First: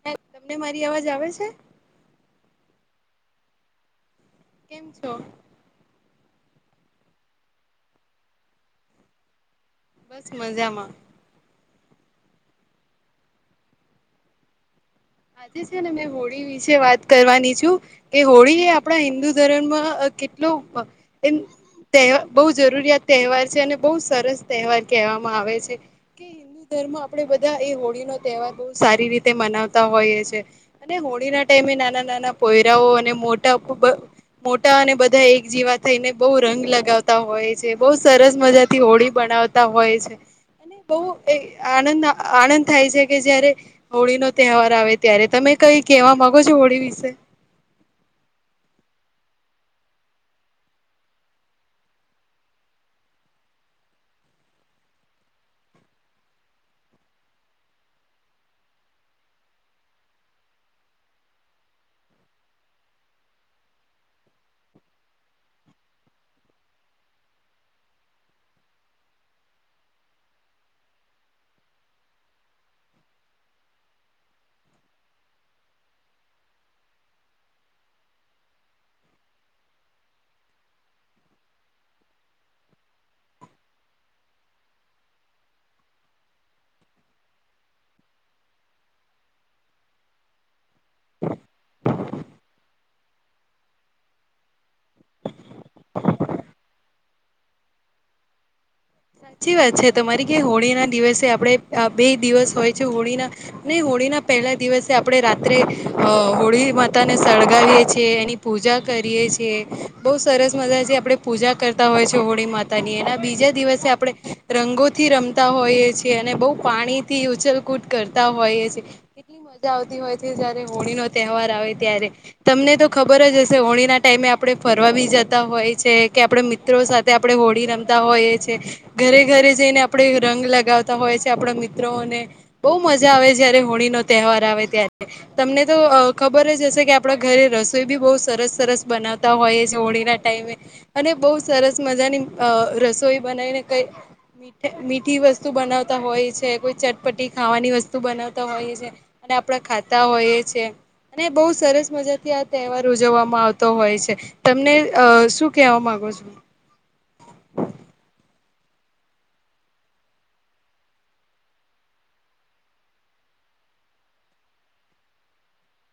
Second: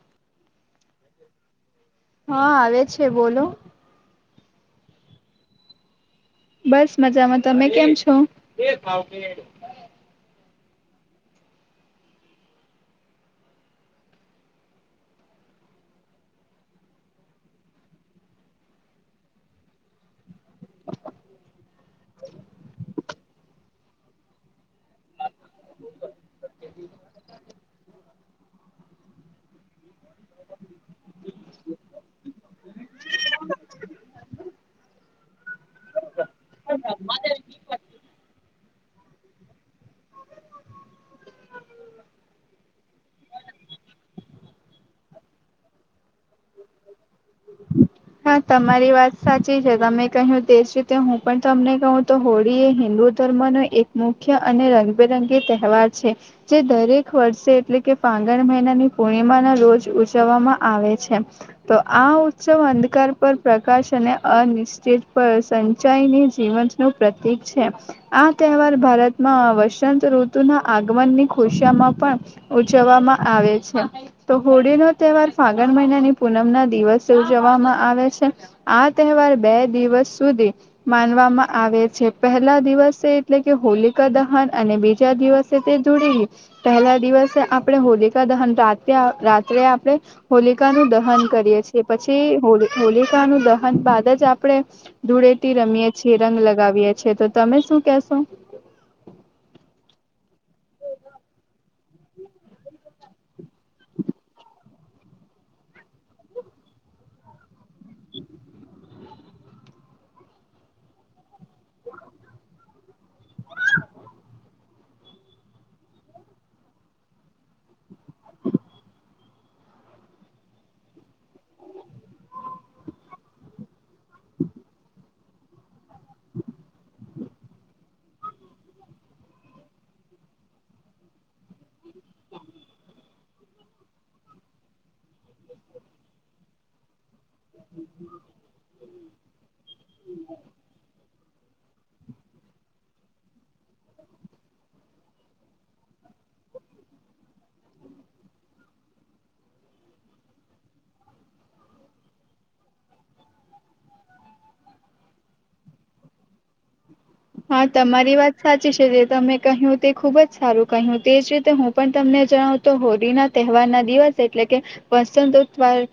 [unintelligible] તમને મારી અવાજ આવે છે. હા આવે છે બોલો. કેમ છો? બસ મજામા. તમે કેમ છો? બસ મજામાં. આજે છે ને મે હું હોળી વિશે વાત કરવાની છું. કે હોળી આપણા હિન્દુ ધર્મમાં કેટલું હોળી આપણા હિન્દુ ધર્મનો ખૂબ જ મહત્વનો અને સુંદર તહેવાર છે. કહેવાય છે કે હિન્દુ ધર્મમાં બધા લોકો હોળીનો તહેવાર ખૂબ જ સારી રીતે મનાવે છે. મનાવતા હોઈએ છે અને હોળીના ટાઈમે નાના નાના છોકરાઓ અને મોટા ખૂબ મોટા અને નાના બધા એકસાથે થઈને એકબીજાને ખૂબ રંગ લગાવતા હોય છે. ખૂબ જ સરસ અને મજાનો તહેવાર છે. થી હોળી મનાવતા હોય છે. અને બહુ આનંદ થાય છે કે જ્યારે હોળીનો તહેવાર આવે ત્યારે તમે હોળી વિશે કંઈ કહેવા માંગો છો? હા, તમારી વાત સાચી છે. તમે કહ્યું તે જ રીતે હું પણ તમને કહું તો, હોળી એ હિન્દુ ધર્મનો એક મુખ્ય અને રંગબેરંગી તહેવાર છે. જે દર વર્ષે એટલે કે ફાગણ મહિનાની પૂનમના રોજ ઉજવવામાં આવે છે. તો આ ઉત્સવ અંધકાર પર પ્રકાશ અને અનિશ્ચિત પર સંચાઈની જીવન નું પ્રતીક છે. આ તહેવાર ભારતમાં વસંત ઋતુના આગમનની ખુશીમાં પણ ઉજવવામાં આવે છે. તો હોળી નો તહેવાર ફાગણ મહિનાની પૂનમના દિવસે ઉજવવામાં આવે છે. આ તહેવાર બે દિવસ સુધી માનવામાં આવે છે. પહેલા દિવસે એટલે કે હોલિકા દહન અને બીજા દિવસે [unintelligible] જોડી પહેલા દિવસે હોલિકા દહન રાતે આપણે હોલિકાનું દહન કરીએ છીએ. પછી હોલિકાનું દહન પછી જ આપણે ધૂળેટી રમીએ છીએ. રંગ લગાવીએ છીએ. તો તમે શું કશો? સાચી વાત છે તમારી કે હોળીના દિવસે આપણે આ બે દિવસ હોય છે હોળીના નહી હોળી ના પહેલા દિવસે આપણે રાત્રે હોળી માતાને સળગાવીએ છીએ એની પૂજા કરીએ છીએ. બહુ સરસ મજાની જે આપણે પૂજા કરતા હોય છે હોળી માતા એના બીજા દિવસે આપણે રંગોથી રમતા હોઈએ છીએ અને બહુ પાણી થી ઉછલ કૂદ કરતા હોઈએ છે. મજા આવતી હોય છે જયારે હોળી નો તહેવાર આવે ત્યારે તમને તો ખબર જ હશે હોળીના તે ટાઈમે આપણે ફરવા બી જતા હોય છે કે આપણે મિત્રો સાથે આપણે હોળી રમતા હોઈએ છે. ઘરે ઘરે જઈને આપણે રંગ લગાવતા હોય છે આપણા મિત્રોને બહુ મજા આવે જયારે હોળી નો તહેવાર આવે ત્યારે તમને તો ખબર જ હશે કે આ આપણા ઘરે રસોઈ બી બહુ સરસ સરસ બનાવતા હોય છે હોળીના ટાઈમે અને બહુ સરસ મજાની અ રસોઈ બનાવીને કઈ મીઠી વસ્તુ બનાવતા હોય છે કોઈ ચટપટી ખાવાની વસ્તુ બનાવતા હોઈ છે. ને આપણે ખાતા હોઈએ છે. ને બહુ સરસ મજા થી આ તહેવાર ઉજવવામાં આવતો હોય છે તમને અ શું કેવા માંગો છો હા તમારી વાત સાચી છે જે તમે કહ્યું તે ખુબ જ સારું કહ્યું તેજ રીતે હું પણ તમને જણાવુ તો હોળી ના તહેવાર ના દિવસ એટલે કે અત્યાર તો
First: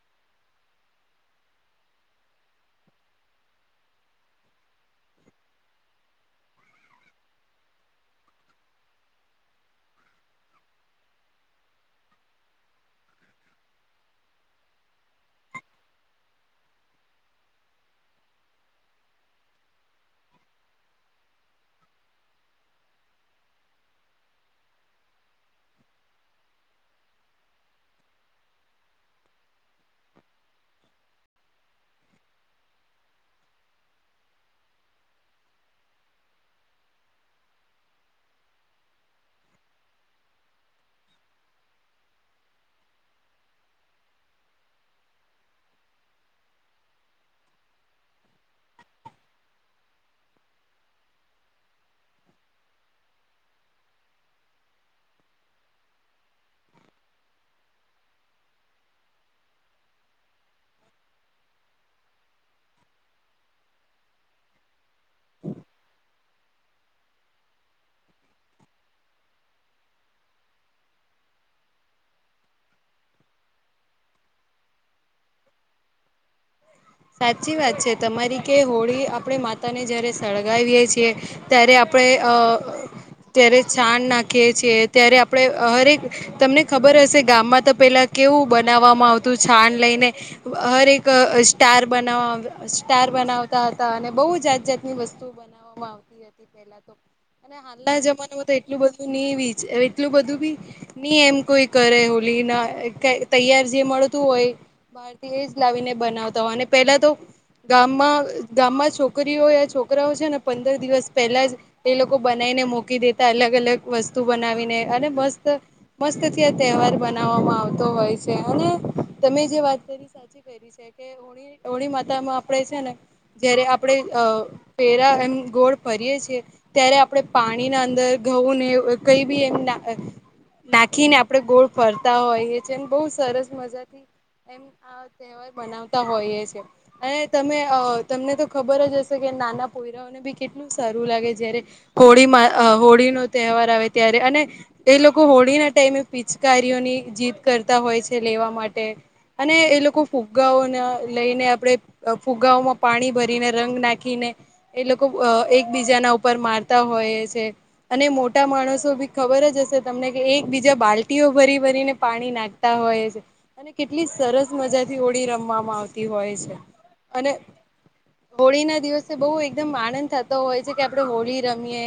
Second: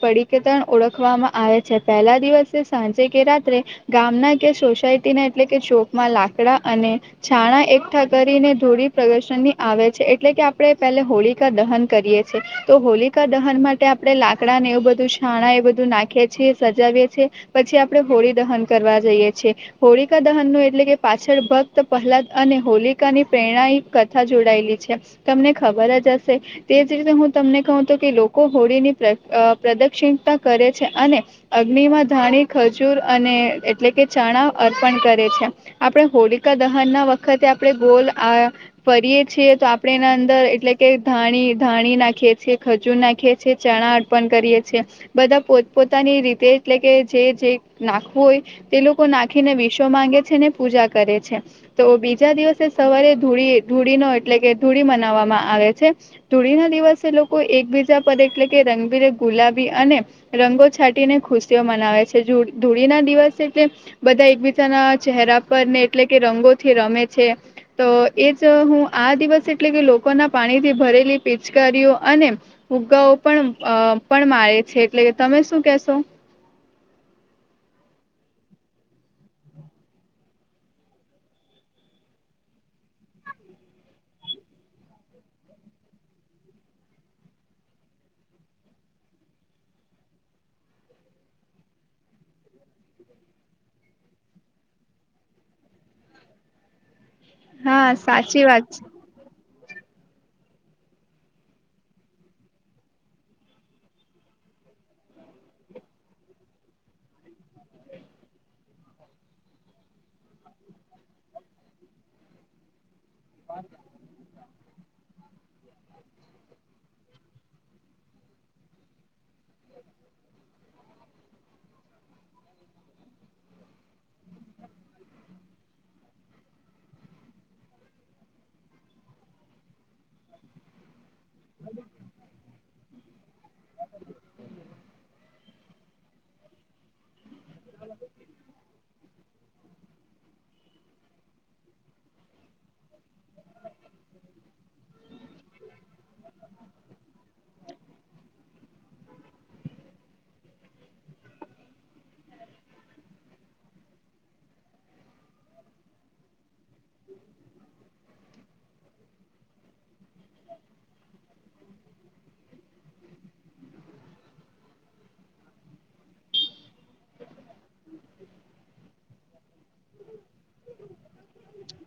પડી જતા કે ઓળખવામાં આવે છે પહેલા દિવસે સાંજે કે રાત્રે ગામના કે સોસાયટીના એટલે ચોકમાં લાકડા અને છાણા એકઠા કરીને ધૂળી પ્રદર્શનની આવે છે એટલે કે આપણે પહેલા હોળિકા દહન કરીએ તો હોલિકા દહન માટે આપણે લાકડા ને એવું બધું છાણા એ બધું નાખી છીએ સજાવીએ છીએ. પછી આપણે હોળી દહન કરવા જઈએ છીએ હોળિકા દહન નું એટલે કે પાછળ ભક્ત પ્રહલાદ અને હોલિકાની પ્રેરણાઇક કથા જોડાયેલી છે. તમને ખબર જ હશે. તે જ રીતે હું તમને કહું તો કે લોકો હોળીની અ પ્રદક્ષિણતા કરે છે અને અગ્નિ માં ધાણી ખજૂર અને એટલે કે ચણા અર્પણ કરે છે. આપણે હોલિકા દહન ના વખતે આપણે ગોલ ફરીએ છીએ તો આપણેે એના અંદર એટલે કે ધાણી ધાણી નાખીએ છીએ ખજૂર નાખીએ છે ચણા અર્પણ કરીએ છે. બધા પોત પોતાની રીતે એટલે કે જે જે નાખવું હોય તે લોકો નાખીને વિશ્વ માંગે છે ને પૂજા કરે છે તો બીજા દિવસે સવારે ધૂળી ધૂળી નો એટલે કે ધૂળી મનાવવામાં આવે છે. ધૂળી ના દિવસે લોકો એકબીજા પર એટલે કે રંગબીરંગ ગુલાબી અને રંગો છાંટીને ખુશીયા મનાવે છે ધૂળી ના દિવસે તે બધા એકબીજાના ચહેરા પર ને એટલે કે રંગોથી રમે છે. તો એજ હું આ દિવસ એટલે કે લોકોના પાણી થી ભરેલી પિચકારીઓ અને ફુગ્ગાઓ પણ અ પણ મારે છે એટલે કે તમે શું કેશો સાચી વાત છે તમારી કે હોળી આપણે માતાને જ્યારે સળગાવીએ છીએ ત્યારે આપણે અ ત્યારે છાણ નાખીએ છીએ ત્યારે આપણે હરેક તમને ખબર હશે ગામમાં તો પેલા કેવું બનાવવામાં આવતું છાન લઈને હર એક અ સ્ટાર બનાવ સ્ટાર બનાવતા હતા અને બહુ જાત જાતની વસ્તુઓ બનાવવામાં આવતી હતી. અને હા હાલના સાચી જમાનામાં તો વાત એટલું છે બધું નહી એટલું બધું બી નઈ એમ કોઈ કરે હોલી ના તૈયાર જે મળતું હોય બાર એ જ તવીને બનાવતા હોય અને પેલા તો ગામમાં ગામમાં છોકરીઓએ છોકરાઓ છે ને પંદર દિવસ પહેલા જ એ લોકો બનાવીને મુકી દેતા અલગ અલગ વસ્તુ બનાવીને અને મસ્ત મસ્ત થી આ તહેવાર બનાવવામાં આવતો હોય છે અને તમે જે વાત કરી સાચી કરી છે કે હોણી માતામાં આપે છે ને જયારે આપણેે અ પેરા એમ ગોળ ફરીએ છીએ. ત્યારે આપણે પાણીના અંદર ઘઉં ને કઈ બી એમ નાખીને આપણે ગોળ ફરતા હોઈએ છેને બહુ સરસ મજાથી એમ આ તહેવાર બનાવ તા હોય છે અને તમે અહ તમને તો ખબર જ હશે કે પોઈરા ગાવ કેટલું સારું લાગે જારે હોળી માં હોળી નો તહેવાર આવે ત્યારે અને તો એ લોકો હોળી ના ટાઈમે પિચકારીઓની જીત કરતા હોય છે લેવા માટે અને એ લોકો ફૂગાઓ ન લઈને આપણે ફુગગાઓમાં પાણી ભરીને રંગ નાખીને એ લોકો અહ એકબીજાના ઉપર મારતા હોય છે અને મોટા માણસો બી ખબર જ હશે તમને કે એક બીજા બાલ્ટીઓ ભરી ભરીને પાણી નાખ તે હોય છે અને કેટલી સરસ મજાથી હોળી રમવા આવતી હોય છે અને હોળી ના દિવસે બહુ એકદમ આનંદ થતો હોય છે કે આપડે હોળી રમીએ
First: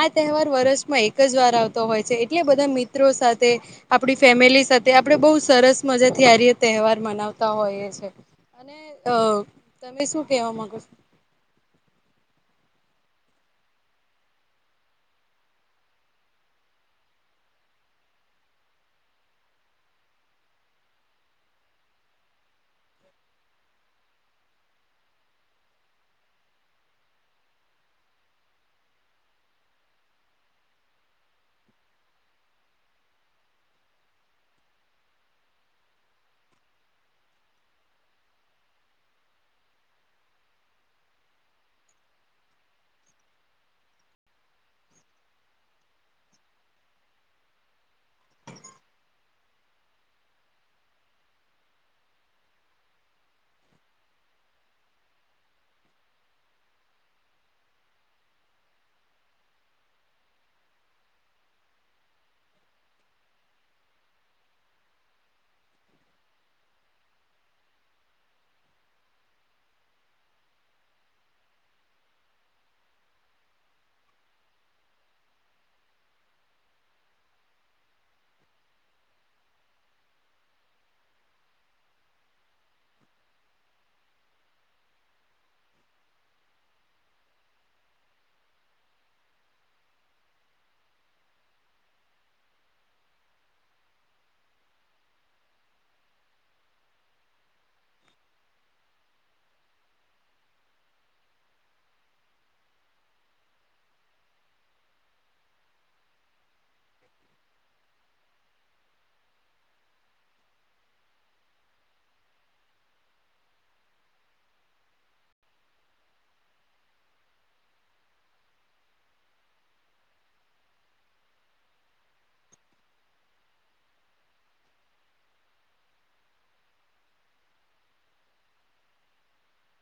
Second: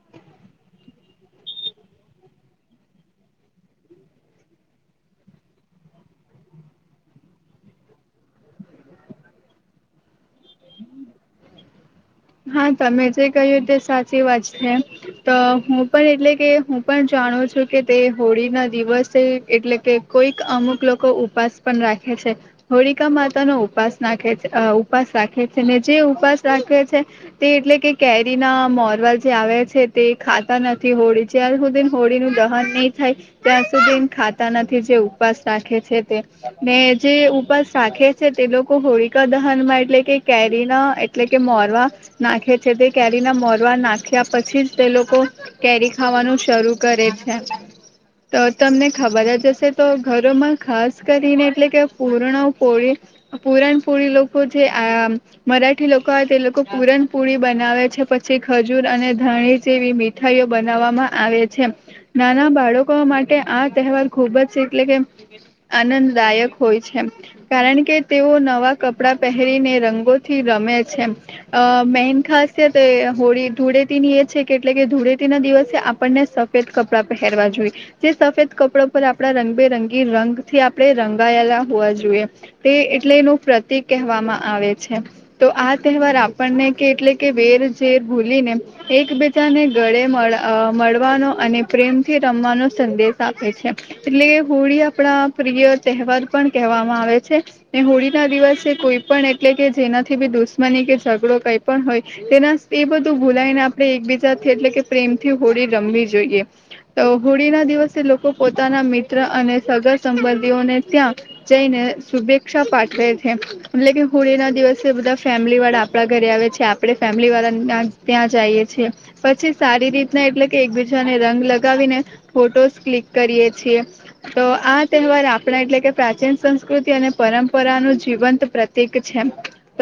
આ તહેવાર વરષમાં એક જ વાર આવતો હોય છે એટલે બધા મિત્રો સાથે આપડી ફેમિલી સાથે આપડે બહુ સરસ મજા થી આ તહેવાર મનાવતા હોઈએ છે. અને અહ તમે શું કેવા માંગો છો? હા તમે જે કહીએ તે સાચી વાત છે. તો હું પણ એટલે કે હું પણ જાણું છું કે તે હોળી ના દિવસે છે એટલે કે કોઈક અમુક લોકો ઉપાસ પણ રાખે છે. હોળિકા માતા નો ઉપાસ નાખે છે અહ ઉપાસ રાખે છે ને જે ઉપાસ રાખે છે તે એટલે કે કેરી ના મોરવાલ જે આવ્યા છે તે ખાતા નથી હોડી. અત્યાર હુધી હોળીનું દહન નહીં થાય ત્યાં સુધી એ ખાતા નથી જે ઉપવાસ રાખે છે તે ને જે ઉપવાસ રાખે તે લોકો હોળીકા દહનમાં એટલે કે કેરીના એટલે કે મોરવા નાખે છે તે કેરીના મોરવા નાખ્યા પછી જ તે લોકો કેરી ખાવાનું શરૂ કરે છે. તો તમને ખબર જ હશે તો ઘરોમાં ખાસ કરીને એટલે કે પૂરણ પોળી પુરાણપુળી લોકો જે આ મરાઠી લોકો હોય તે લોકો પુરણપુરી બનાવે છે પછી ખજૂર અને ધણી જેવી મીઠાઈઓ બનાવવામાં આવે છે. નાના બાળકો માટે આ તહેવાર ખુબ જ છે એટલે કે આનંદદાયક હોય છે. કારણ કે તેઓ નવા કપડા પહેરીને રંગોથી રમે છે અહ મેન ખાસિયત હોળી ધૂળેતીની એ છે કે એટલે કે ધૂળેતી ના દિવસે આપણને સ કપડાં પહેરવા જોઈએ જે સફેદ કપડા પર આપણા રંગબેરંગી રંગથી આપણેે રંગાયેલા હોવા જોઈએ તે એટલે એનું પ્રતિક કહેવામાં આવે છે તો આ તહેવાર આ આપણને કે એટલે કે વેર ઝેર ભૂલી ને એકબીજાને ગળે અહ મળવાનો અને પ્રેમથી રમવાનો સંદેશ આપે છે. એટલે કે હોળી આપડા પ્રિય તહેવાર પણ કહેવામાં આવે છે. ને હોળી ના દિવસે કોઈ પણ એટલે કે જેનાથી બી દુશ્મની કે ઝઘડો કઈ પણ હોય. તેના એ બધું ભૂલાયને આપડે એકબીજાથી એટલે કે પ્રેમથી હોળી રમવી જોઈએ. તો હોળી ના દિવસે લોકો પોતાના મિત્ર અને સગા સંબંધીઓને ત્યાં જઈને શુભેચ્છા પાઠવે છે એટલે કે હોળી ના દિવસે બધા ફેમિલી વાળા પડા ઘરે આવે છે આપણે ફેમિલી વાળા ત્યાં જાઈએ છીએ. પછી સારી રીતના એટલે કે એકબીજાને રંગ લગાવીને ફોટોસ ક્લિક કરીએ છીએ. તો આ તહેવાર આપણે એટલે કે પ્રાચીન સંસ્કૃતિ અને પરંપરાનુ જીવંત પ્ર એક છે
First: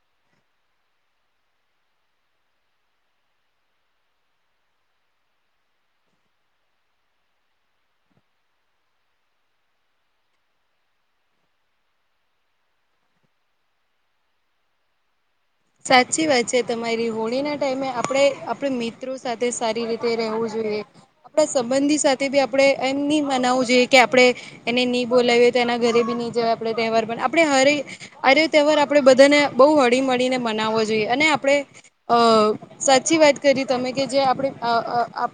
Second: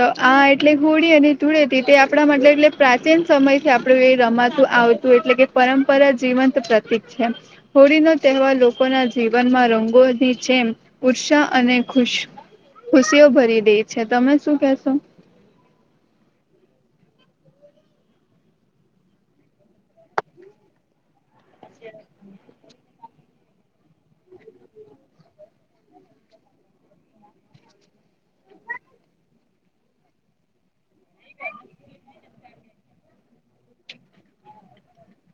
તો આ એટલે હોળી અને ધૂળટી તે આપણા માટે એટલે પ્રાચીન સમય થી આપડું એ રમાતું આવતું એટલે કે પરંપરા જીવંત પ્રતિક છે. હોળી નો તહેવાર લોકો ના જીવનમાં રંગોની જેમ ઉત્સાહ અને ખુશ ખુશીઓ ભરી દે છે તમે શું કેશો? સાચી વાત છે તમારી હોળીના ટાઈમે આપણે આપણે મિત્રો સાથે સારી રીતે રહેવું જોઈએ. આપણા સંબંધી સાથે બી આપણે એમ નહી મનાવવું જોઈએ કે આપણે એને નહી બોલાવીએ તો એના ઘરે બી નહી જવા આપે તહેવાર પણ આપણે હરે આર્ય તહેવાર આપડે બધાને બહુ હળી મળીને મનાવવો જોઈએ અને આપણે અ સાચી વાત કરી તમે કે જે આપણે આ અ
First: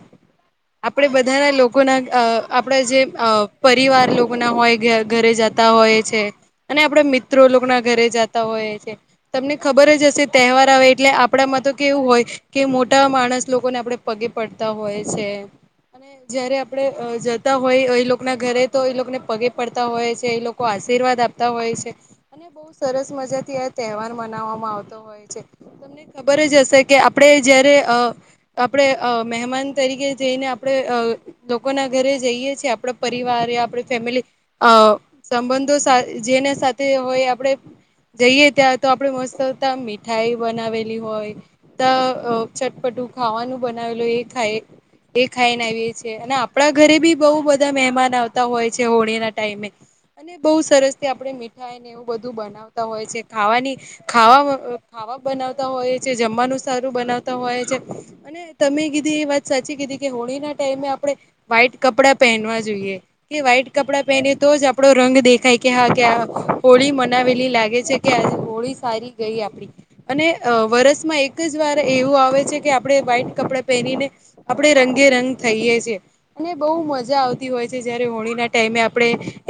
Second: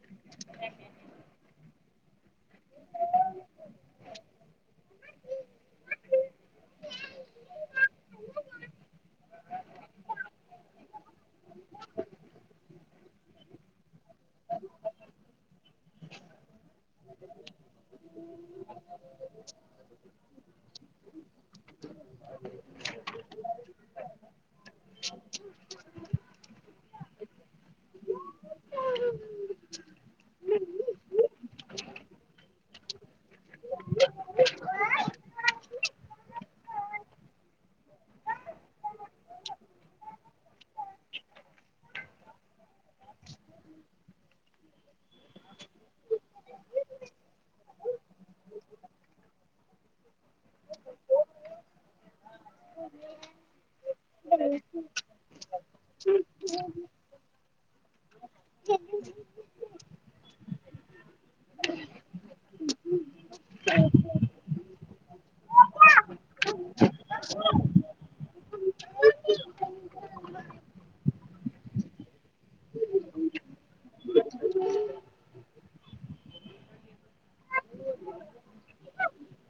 આપણેે બધાના લોકોના અ આપણા જે અ પરિવાર લોકો ના હોય ઘરે જ તા હોય છે અને આપડા મિત્રો લોકો ના ઘરે જતા હોય છે તમને ખબર જ હશે તહેવાર આવે એટલે આપણામાં તો કેવું હોય કે મોટા માણસ લોકોને આપણે પગે પડતા હોય છે. અને જયારે આપડે જતા હોય એ લોકો ના ઘરે તો એ લોકને પગે પડતા હોય છે એ લોકો આશીર્વાદ આપતા હોય છે. અને બહુ સરસ મજા થી આ તહેવાર મનાવામાં આવતો હોય છે તમને ખબર જ હશે કે આપણે જયારે અ આપણે અ મહેમાન તરીકે જઈને આપણે અ લોકોના ઘરે જઈએ છીએ આપણા પરિવાર જઈ એ આપડે ફેમિલી અ સંબંધો સા જે ના સા તે હોય આપણે જઈએ ત્યાં તો આપડે મસ્તતા મીઠાઈ બનાવેલી હોય. અ ચટપટું ખાવાનું બનાવેલુ હોય એ ખાય. એ ખાઈને આવીએ છીએ અને આપણા ઘરે બી બહુ બધા મહેમાન આવતા હોય છે હોળી ના ટાઈમે અને બહુ સરસ થી આપણેે મીઠાઈને એવું બધું બનાવતા હોય છે ખાવાની ખાવામાં ખાવા બનાવતા હોય છે જમવાનું સારું બનાવતા હોય છે. અને તમે કીધી એ વાત સાચી કીધી કે હોળીના ટાઈમે આપણે વ્હાઈટ કપડાં પહેનવા જોઈએ. કે વ્હાઈટ કપડા પહેરી તો જ આપડો રંગ દેખાય કે હા કે હોળી મનાવેલી લાગે છે કે હોળી સારી ગઈ આપડી અને અ વરસમાં એક જ વાર એવું આવે છે કે આપણે વ્હાઈટ કપડાં પહેરીને આપણેે રંગે રંગ થઈએે છીએ. અને બહુ મજા આવતી હોય છે. જયારે હોળી ના ટાઈમે આપણે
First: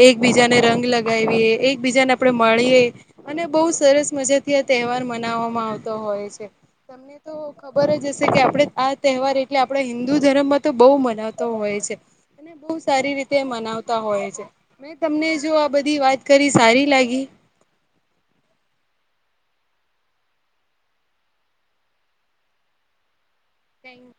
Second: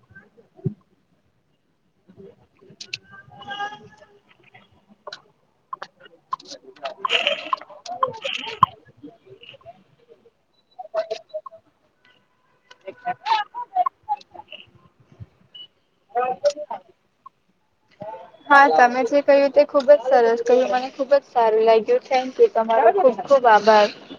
એકબીજાને રંગ લગાવીએ એકબીજાને આપણે મળીએ અને બહુ સરસ મજા થી આ તહેવાર મનાવામાં આવતો હોય છે. તમને તો ખબર જ હશે કે આપડે આ તહેવાર એટલે આપણે હિન્દુ ધર્મમાં તો બહુ મનાવતો હોય છે. ખૂબ સારી રીતે મનાવતા હોય છે. મે તમને જો આ બધી વાત કરી સારી લાગી. હા તમે જે કહ્યું તે ખુબ જ સરસ કહ્યું મને ખુબ જ સારું લાગ્યું થેન્ક યુ તમારો ખૂબ ખૂબ આભાર. Thank you.